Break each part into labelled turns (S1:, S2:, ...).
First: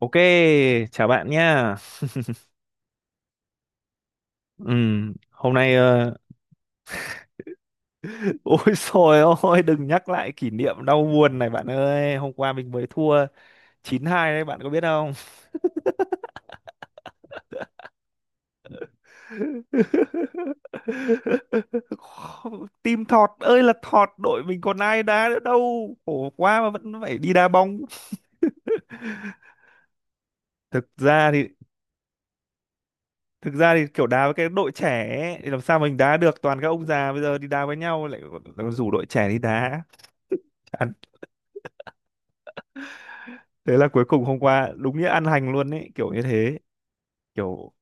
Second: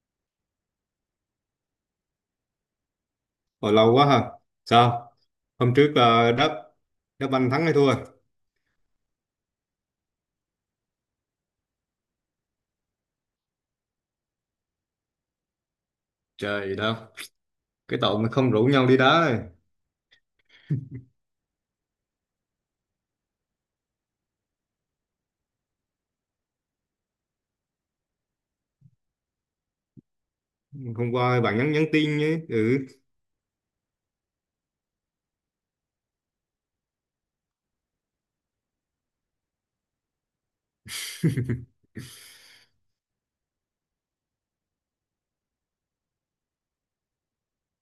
S1: Ok, chào bạn nhá.
S2: Hồi lâu quá ha. Sao?
S1: Hôm
S2: Hôm
S1: nay
S2: trước là đá đá banh thắng hay thua?
S1: ôi trời ơi, đừng nhắc lại kỷ niệm đau buồn này bạn ơi. Hôm qua mình mới thua 9-2 đấy, bạn có biết không?
S2: Trời gì đâu. Cái tội mà không rủ nhau đi đá này.
S1: Team thọt ơi là thọt, đội mình còn ai đá nữa đâu. Khổ quá mà vẫn phải đi đá bóng. Thực
S2: Hôm
S1: ra
S2: qua
S1: thì
S2: bạn nhắn nhắn tin nhé. Ừ.
S1: thực ra thì kiểu đá với cái đội trẻ ấy, thì làm sao mình đá được, toàn các ông già bây giờ đi đá với nhau lại còn rủ đội trẻ đi đá. Thế là cuối cùng hôm qua đúng nghĩa ăn hành luôn ấy, kiểu như thế. Kiểu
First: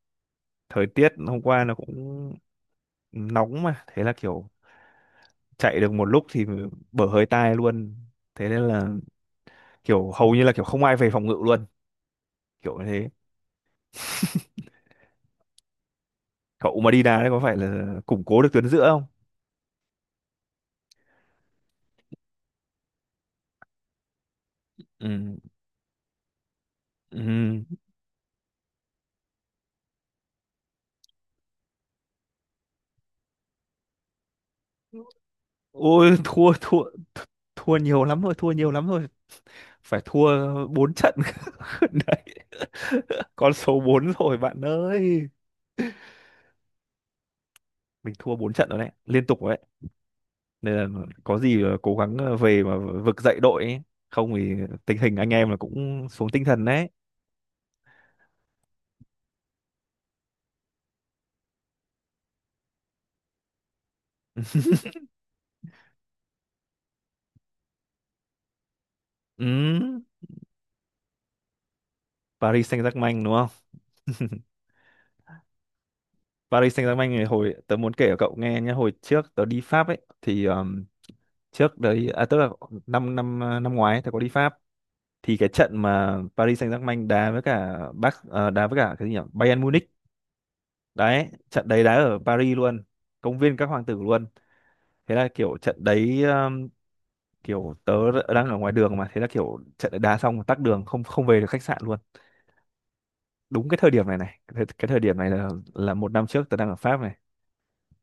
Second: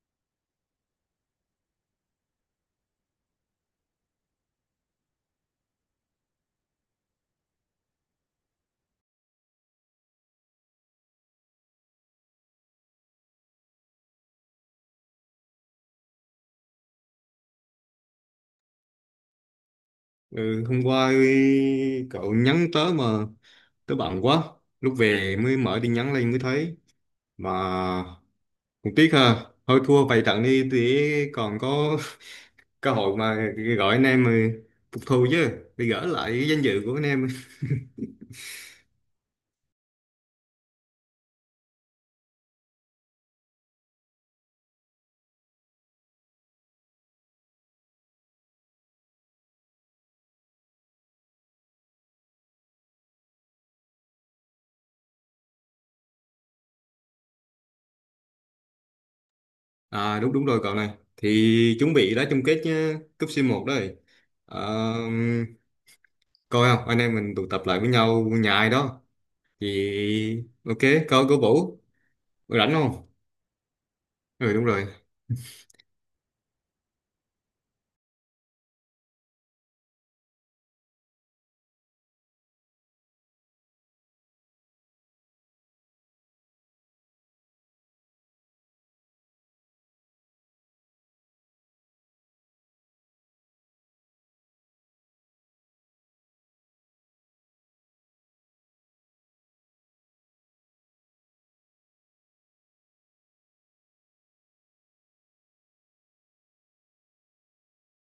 S1: thời tiết hôm qua nó cũng nóng, mà thế là kiểu chạy được một lúc thì bở hơi tai luôn. Thế nên là kiểu hầu như là kiểu không ai về phòng ngự luôn, kiểu như thế. Cậu mà đi đá đấy có phải là củng cố được tuyến giữa không?
S2: Ừ. Hôm qua cậu nhắn tới mà tới bận quá. Lúc về
S1: Ừ,
S2: mới mở tin nhắn lên mới thấy. Mà
S1: ừ,
S2: cũng tiếc ha. Thôi thua vài trận đi thì còn có cơ hội mà gọi anh em mà phục thù chứ. Để gỡ
S1: ôi,
S2: lại cái
S1: thua
S2: danh
S1: thua
S2: dự của anh em.
S1: thua nhiều lắm rồi, thua nhiều lắm rồi. Phải thua 4 trận đấy, con số 4 rồi bạn ơi, mình thua 4 trận rồi đấy, liên tục rồi đấy, nên là có gì là cố gắng về mà vực dậy đội ấy. Không thì tình hình anh em là cũng xuống tinh thần đấy.
S2: À, đúng đúng rồi cậu này, thì chuẩn bị đá chung kết nhá, cúp C1 đấy. Ờ, Coi không anh em mình tụ tập lại với nhau nhà ai đó
S1: Ừ.
S2: thì ok, coi cô Vũ
S1: Paris
S2: rảnh không.
S1: Saint-Germain đúng không?
S2: Ừ, đúng rồi.
S1: Paris Saint-Germain này, hồi tớ muốn kể cho cậu nghe nhé, hồi trước tớ đi Pháp ấy thì trước đấy à, tức là năm năm à, năm ngoái ấy, tớ có đi Pháp, thì cái trận mà Paris Saint-Germain đá với cả đá với cả cái gì nhỉ, Bayern Munich đấy, trận đấy đá ở Paris luôn, công viên các hoàng tử luôn. Thế là kiểu trận đấy, kiểu tớ đang ở ngoài đường, mà thế là kiểu trận đá xong mà tắc đường, không không về được khách sạn luôn. Đúng cái thời điểm này này cái thời điểm này là một năm trước tớ đang ở Pháp này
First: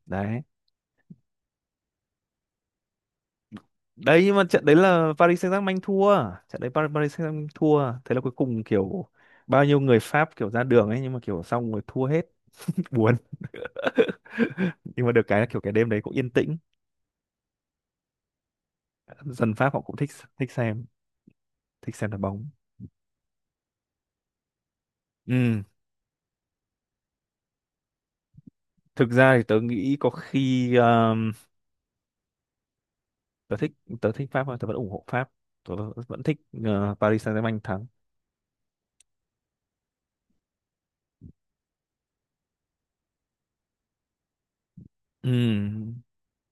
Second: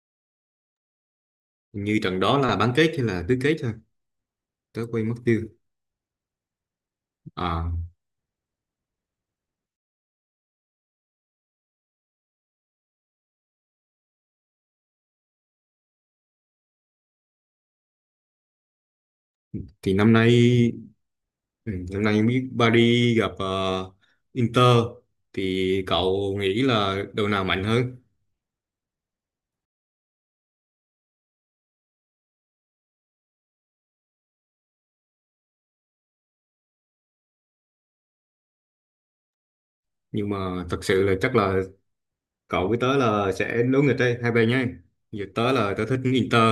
S1: đấy.
S2: Hình như trận đó là bán kết hay là tứ kết thôi,
S1: Đấy nhưng mà trận đấy
S2: tớ quên
S1: là
S2: mất tiêu.
S1: Paris Saint-Germain thua, trận đấy Paris Saint-Germain
S2: À,
S1: thua, thế là cuối cùng kiểu bao nhiêu người Pháp kiểu ra đường ấy, nhưng mà kiểu xong rồi thua hết. Buồn. Nhưng mà được cái là kiểu cái đêm đấy cũng yên tĩnh, dân Pháp họ
S2: thì
S1: cũng thích,
S2: năm nay,
S1: thích xem
S2: ừ,
S1: thích
S2: năm
S1: xem đá
S2: nay biết
S1: bóng.
S2: Paris gặp Inter,
S1: Ừ,
S2: thì cậu nghĩ là đội nào mạnh hơn?
S1: thực ra thì tớ nghĩ có khi, tớ thích, tớ thích Pháp thôi, tớ vẫn ủng hộ Pháp, tớ vẫn thích Paris Saint-Germain thắng.
S2: Nhưng mà thật sự là chắc là cậu với tớ là sẽ đấu nghịch đây, hai bên nhé. Giờ tớ là tớ
S1: Ừ,
S2: thích Inter.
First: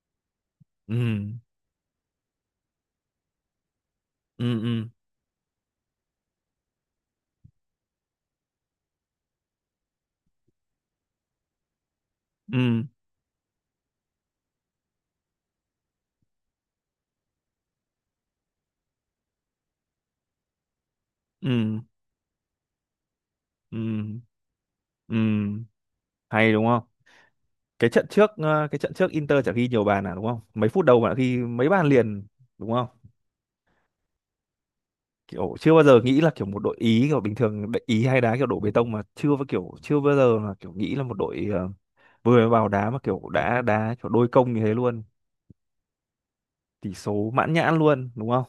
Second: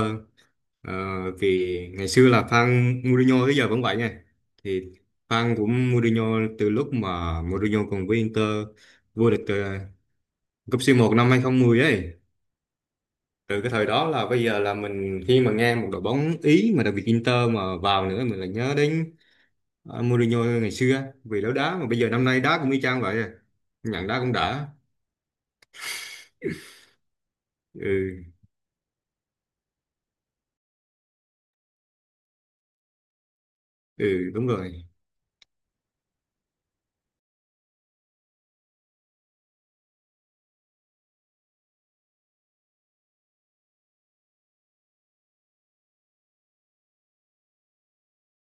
S2: ờ,
S1: ừ,
S2: Vì ngày xưa là fan Mourinho tới giờ vẫn vậy nha.
S1: ừ, ừ,
S2: Thì fan của Mourinho từ lúc mà Mourinho còn với Inter vô địch cúp C1 năm 2010 ấy.
S1: ừ,
S2: Từ cái thời đó là bây giờ là mình khi mà nghe một đội bóng Ý mà đặc biệt Inter mà vào nữa mình lại nhớ đến Mourinho ngày xưa, vì
S1: ừ,
S2: đấu đá mà bây giờ năm nay đá cũng y chang vậy à. Nhận
S1: ừ,
S2: đá cũng đã.
S1: ừ, hay đúng không? Cái trận
S2: Ừ,
S1: trước cái trận trước Inter chả ghi nhiều bàn à đúng không, mấy phút đầu bạn ghi mấy bàn liền đúng không?
S2: ừ, đúng rồi.
S1: Kiểu chưa bao giờ nghĩ là kiểu một đội Ý, kiểu bình thường đội Ý hay đá kiểu đổ bê tông, mà chưa bao kiểu chưa bao giờ là kiểu nghĩ là một đội vừa mới vào đá mà kiểu đã đá kiểu đôi công như thế luôn, tỷ số mãn nhãn luôn đúng không?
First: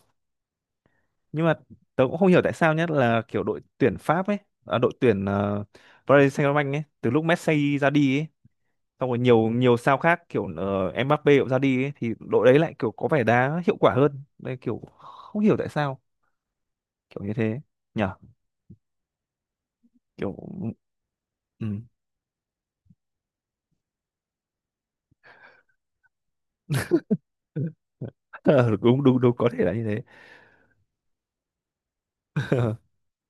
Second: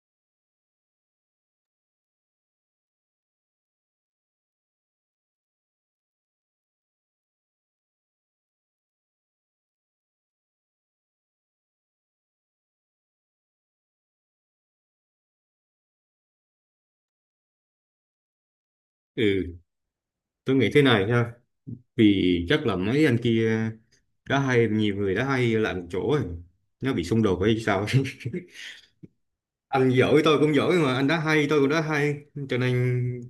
S1: Nhưng mà tớ cũng không hiểu tại sao, nhất là kiểu đội tuyển Pháp ấy, à, đội tuyển Paris Saint-Germain ấy, từ lúc Messi ra đi ấy, xong rồi nhiều nhiều sao khác kiểu Mbappe cũng ra đi ấy, thì đội đấy lại kiểu có vẻ đá hiệu quả hơn đây, kiểu không hiểu tại sao, kiểu như thế nhở.
S2: Ừ.
S1: Kiểu
S2: Tôi nghĩ thế này nha:
S1: ừ.
S2: vì chắc là mấy anh kia đã hay, nhiều người đã hay lại một chỗ rồi nó bị xung đột hay sao ấy.
S1: Ờ, đúng đúng đúng, có thể là như
S2: Anh
S1: thế.
S2: giỏi tôi cũng giỏi mà, anh đã hay tôi cũng đã hay, cho nên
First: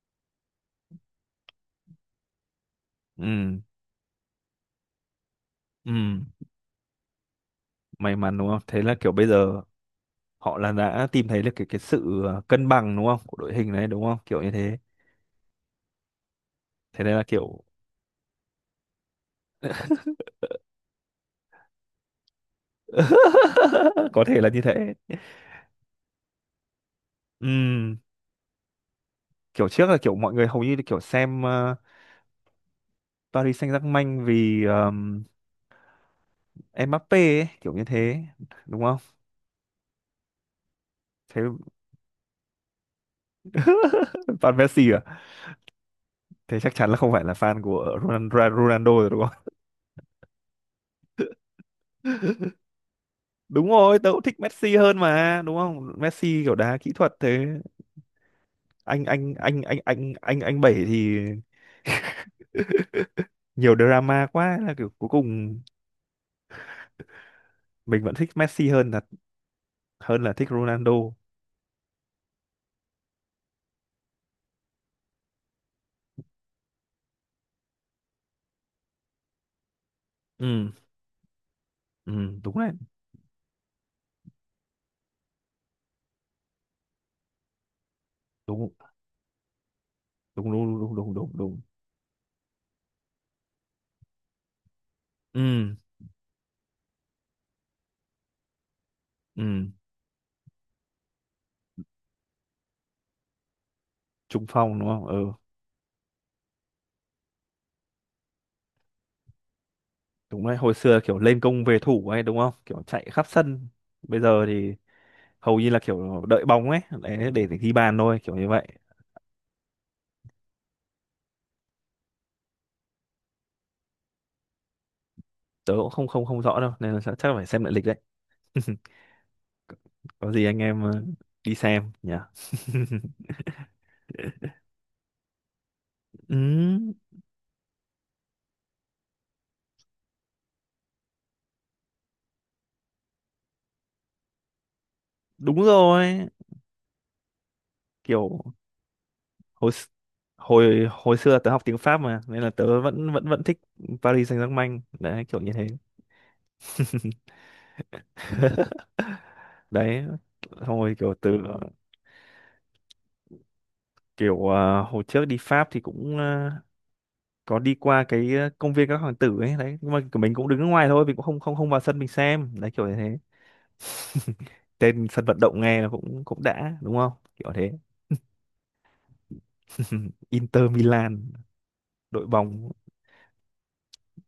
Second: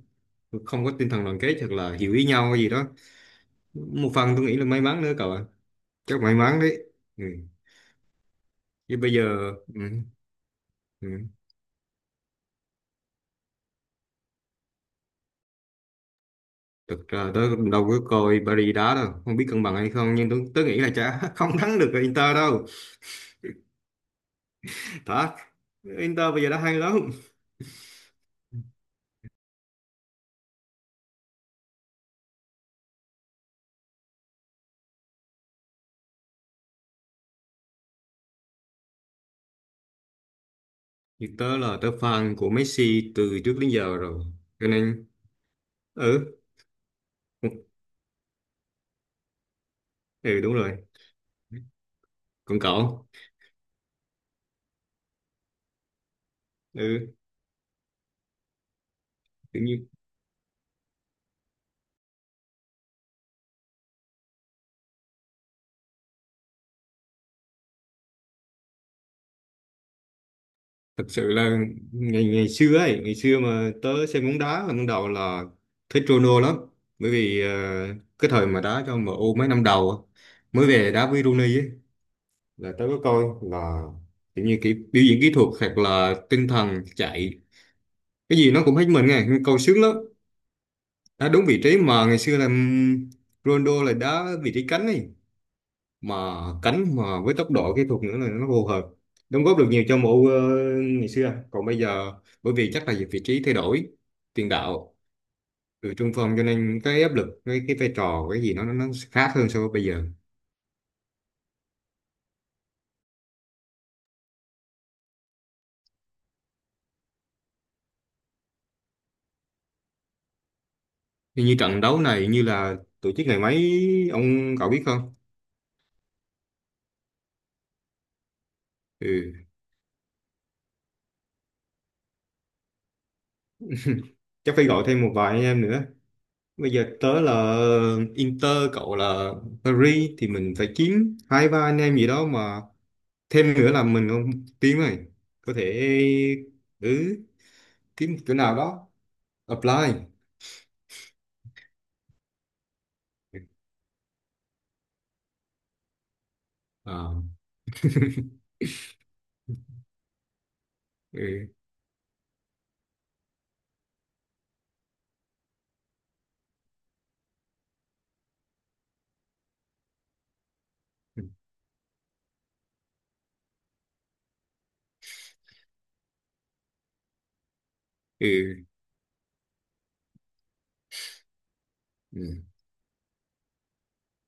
S2: không có tinh thần đoàn kết hoặc là hiểu ý nhau hay gì đó.
S1: Ừ,
S2: Một phần tôi nghĩ là may mắn nữa cậu ạ.
S1: ừ,
S2: Chắc may mắn đấy. Ừ.
S1: may mắn đúng không, thế là
S2: Chứ
S1: kiểu
S2: bây giờ.
S1: bây giờ
S2: Ừ.
S1: họ là đã
S2: Ừ.
S1: tìm thấy được cái sự cân bằng đúng không của đội hình đấy đúng không, kiểu như thế. Thế
S2: Thực
S1: nên là
S2: ra tớ
S1: kiểu
S2: cũng đâu có coi Paris đá đâu, không biết cân bằng hay không, nhưng tớ nghĩ là chả không thắng được Inter đâu.
S1: có thể là như thế.
S2: Thật, Inter bây giờ đã hay lắm.
S1: Ừm, Kiểu trước là kiểu mọi người hầu như là kiểu xem Paris Saint-Germain vì Mbappé ấy, kiểu như thế, đúng không?
S2: Như
S1: Thế
S2: tớ là tớ fan của Messi từ trước đến giờ rồi.
S1: fan
S2: Cho
S1: Messi à?
S2: nên, ừ,
S1: Thế chắc chắn là không phải là
S2: ừ,
S1: fan của Ronaldo rồi đúng không?
S2: ừ, đúng rồi. Còn cậu,
S1: Đúng rồi, tớ cũng thích Messi hơn mà đúng không, Messi kiểu đá kỹ
S2: ừ,
S1: thuật thế. anh anh anh
S2: tự
S1: anh
S2: nhiên,
S1: anh anh anh bảy thì nhiều drama quá, là kiểu cuối cùng mình vẫn thích Messi hơn là thích Ronaldo.
S2: thật sự là ngày ngày xưa ấy, ngày xưa mà tớ xem bóng đá là ban đầu là thích Ronaldo lắm. Bởi vì cái thời mà đá cho MU mấy năm đầu á, mới
S1: Ừ,
S2: về đá với Rooney ấy,
S1: ừ, đúng đấy,
S2: là tớ có coi là tự nhiên cái biểu diễn kỹ thuật hoặc là tinh thần chạy, cái gì nó
S1: đúng
S2: cũng hết mình nghe, câu sướng lắm.
S1: đúng đúng đúng đúng
S2: Đá
S1: đúng
S2: đúng
S1: đúng.
S2: vị trí mà ngày xưa là Ronaldo là đá vị trí cánh ấy,
S1: Ừ,
S2: mà cánh mà với tốc độ kỹ thuật nữa là nó phù hợp,
S1: ừ,
S2: đóng góp được nhiều cho MU ngày xưa. Còn bây giờ bởi vì chắc là vị trí thay đổi,
S1: trung
S2: tiền
S1: phong đúng
S2: đạo
S1: không? Ừ,
S2: từ trung phong, cho nên cái áp lực, cái vai trò, cái gì nó nó khác hơn so với bây giờ.
S1: đúng đấy, hồi xưa kiểu lên công về thủ ấy đúng không, kiểu chạy khắp sân, bây giờ thì hầu như là kiểu đợi bóng ấy để ghi bàn thôi, kiểu như vậy.
S2: Như trận đấu này, như là tổ chức ngày mấy ông cậu biết không?
S1: Tớ cũng không không không rõ đâu, nên là chắc chắc là phải xem lại lịch đấy.
S2: Ừ.
S1: Có gì anh em đi xem nhỉ.
S2: Chắc phải gọi thêm một vài anh em nữa.
S1: Ừ,
S2: Bây giờ tớ là Inter, cậu là Paris, thì mình phải kiếm hai ba anh em gì đó mà thêm nữa là mình không tiếng rồi. Có
S1: đúng
S2: thể,
S1: rồi.
S2: ừ, kiếm chỗ
S1: Kiểu
S2: nào đó
S1: hồi
S2: apply.
S1: x- hồi hồi xưa tớ học tiếng Pháp mà, nên là tớ vẫn vẫn vẫn thích Paris Saint-Germain đấy, kiểu như thế.
S2: À,
S1: Đấy thôi, kiểu từ,
S2: ừ,
S1: kiểu à, hồi trước đi Pháp thì cũng à, có đi qua cái, à, công viên các hoàng tử ấy đấy, nhưng mà của mình cũng đứng ở ngoài thôi, mình cũng không không không vào sân mình xem đấy, kiểu như thế. Tên sân vận động nghe là cũng cũng đã đúng không, kiểu thế.
S2: ừ,
S1: Inter Milan,
S2: ừ,
S1: đội bóng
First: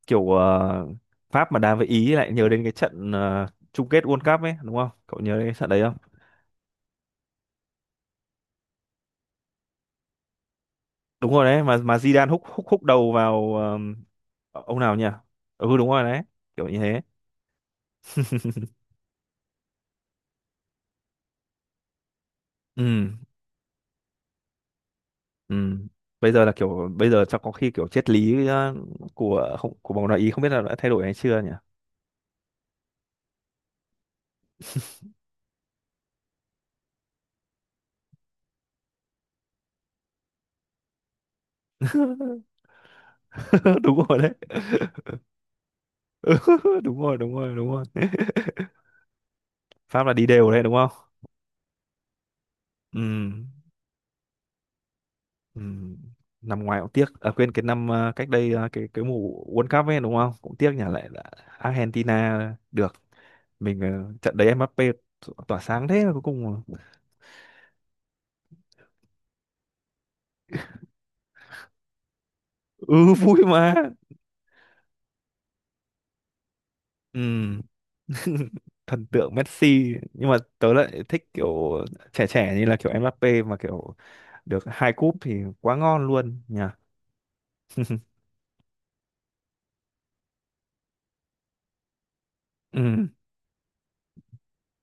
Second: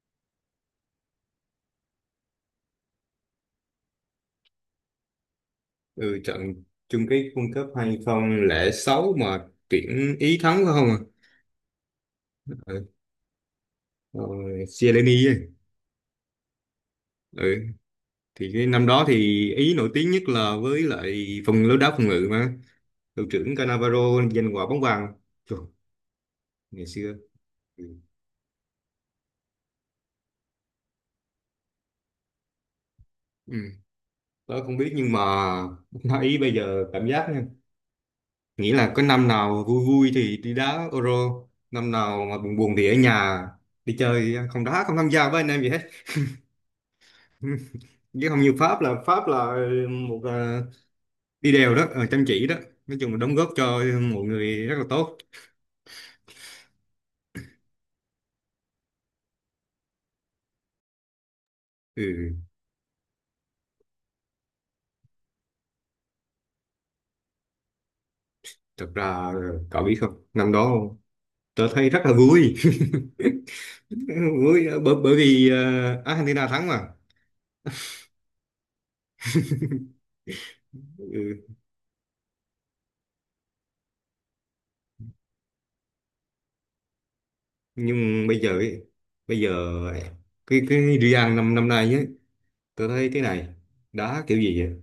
S1: kiểu Pháp mà đá với Ý lại nhớ đến cái trận chung kết World Cup ấy đúng không, cậu nhớ đến cái trận đấy.
S2: ừ, trận chung kết World Cup 2006 mà tuyển Ý thắng phải không? À?
S1: Đúng rồi đấy, mà Zidane húc húc húc
S2: Ừ,
S1: đầu vào
S2: rồi
S1: ông nào nhỉ.
S2: Chiellini ấy.
S1: Ừ, đúng rồi đấy, kiểu như thế.
S2: Ừ, thì cái năm đó thì Ý nổi tiếng nhất là với lại phần lối đá phòng ngự mà.
S1: Ừ,
S2: Đội trưởng Cannavaro giành quả bóng vàng.
S1: ừ,
S2: Trời,
S1: bây giờ là
S2: ngày
S1: kiểu bây
S2: xưa.
S1: giờ chắc có khi
S2: Ừ.
S1: kiểu triết lý của không của bóng đá Ý không biết là đã thay đổi hay chưa nhỉ.
S2: Ừ. Tớ không biết nhưng mà bóng Ý bây giờ cảm giác nha, nghĩ là có năm nào vui vui thì đi đá Euro, năm nào mà buồn buồn thì ở nhà, đi
S1: Đúng rồi đấy.
S2: chơi không đá, không tham gia với anh em gì hết.
S1: Ừ, đúng rồi, đúng rồi, đúng rồi.
S2: Chứ không như Pháp là
S1: Pháp là
S2: một
S1: đi đều đấy đúng không?
S2: đi đều đó chăm chỉ đó, nói
S1: Ừ,
S2: chung là đóng góp cho mọi người rất là tốt.
S1: ừ, năm ngoái cũng tiếc à, quên cái năm cách đây cái mùa World Cup ấy đúng không, cũng tiếc nhỉ, lại là Argentina
S2: Ừ,
S1: được. Mình trận đấy tỏa sáng thế mà cuối cùng là-.
S2: thật ra cậu biết không, năm đó tớ thấy rất là vui
S1: Ừ, vui mà,
S2: bởi, bởi bởi vì Argentina thắng mà.
S1: ừ. Thần tượng Messi nhưng mà tớ lại thích
S2: Ừ.
S1: kiểu trẻ trẻ như là kiểu Mbappe, mà kiểu được hai cúp thì quá ngon luôn nhỉ.
S2: Nhưng bây giờ ấy, bây giờ cái Real năm năm nay ấy, tôi
S1: Ừ,
S2: thấy cái này đá kiểu gì vậy?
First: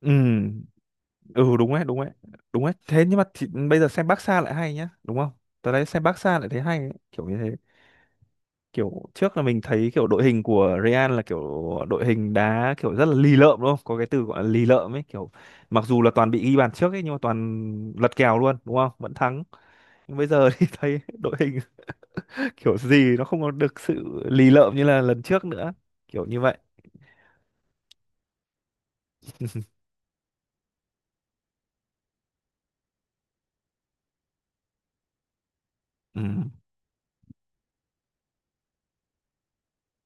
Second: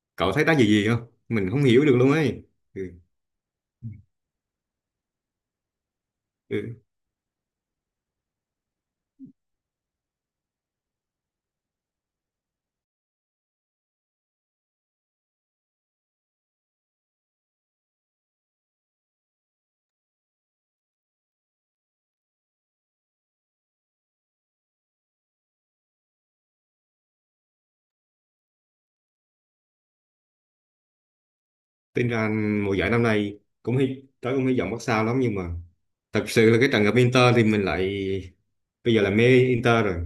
S1: ừ,
S2: Cậu thấy đá gì gì không, mình
S1: ừ,
S2: không
S1: đúng đấy,
S2: hiểu được
S1: đúng đấy,
S2: luôn ấy.
S1: đúng đấy.
S2: Ừ.
S1: Thế nhưng mà thì bây giờ xem Barca lại hay nhá đúng không, tớ đấy xem Barca lại thấy
S2: Ừ.
S1: hay ấy, kiểu như thế. Kiểu trước là mình thấy kiểu đội hình của Real là kiểu đội hình đá kiểu rất là lì lợm đúng không? Có cái từ gọi là lì lợm ấy, kiểu mặc dù là toàn bị ghi bàn trước ấy, nhưng mà toàn lật kèo luôn đúng không? Vẫn thắng. Nhưng bây giờ thì thấy đội hình kiểu gì nó không có được sự lì lợm như là lần trước nữa. Kiểu như vậy.
S2: Tính ra mùa giải năm nay cũng hy vọng Barca lắm, nhưng mà
S1: Ừ.
S2: thật sự là cái trận gặp Inter thì mình lại, bây giờ là mê Inter rồi.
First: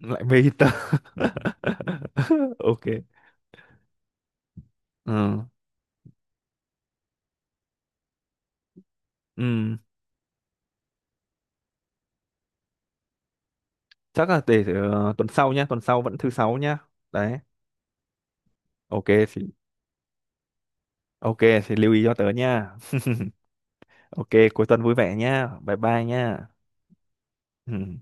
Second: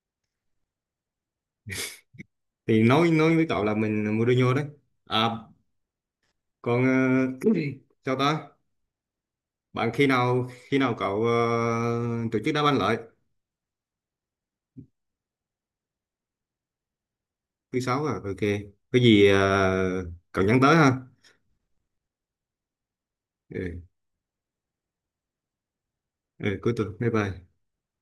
S1: Lại mê Inter. Ok.
S2: Thì nói với cậu là mình Mourinho đấy. À
S1: Ừ.
S2: còn sao ta?
S1: Ừ.
S2: Bạn khi nào cậu tổ chức đá banh lại?
S1: Chắc là để tuần sau nhá, tuần sau vẫn thứ sáu nhá. Đấy.
S2: Thứ sáu à, ok. Có
S1: Ok
S2: gì
S1: thì
S2: cậu nhắn tới ha.
S1: ok thì lưu ý cho tớ nha.
S2: Ừ,
S1: Ok, cuối tuần vui vẻ nha. Bye bye nha.
S2: ừ, cuối tuần. Bye bye.
S1: Ừ.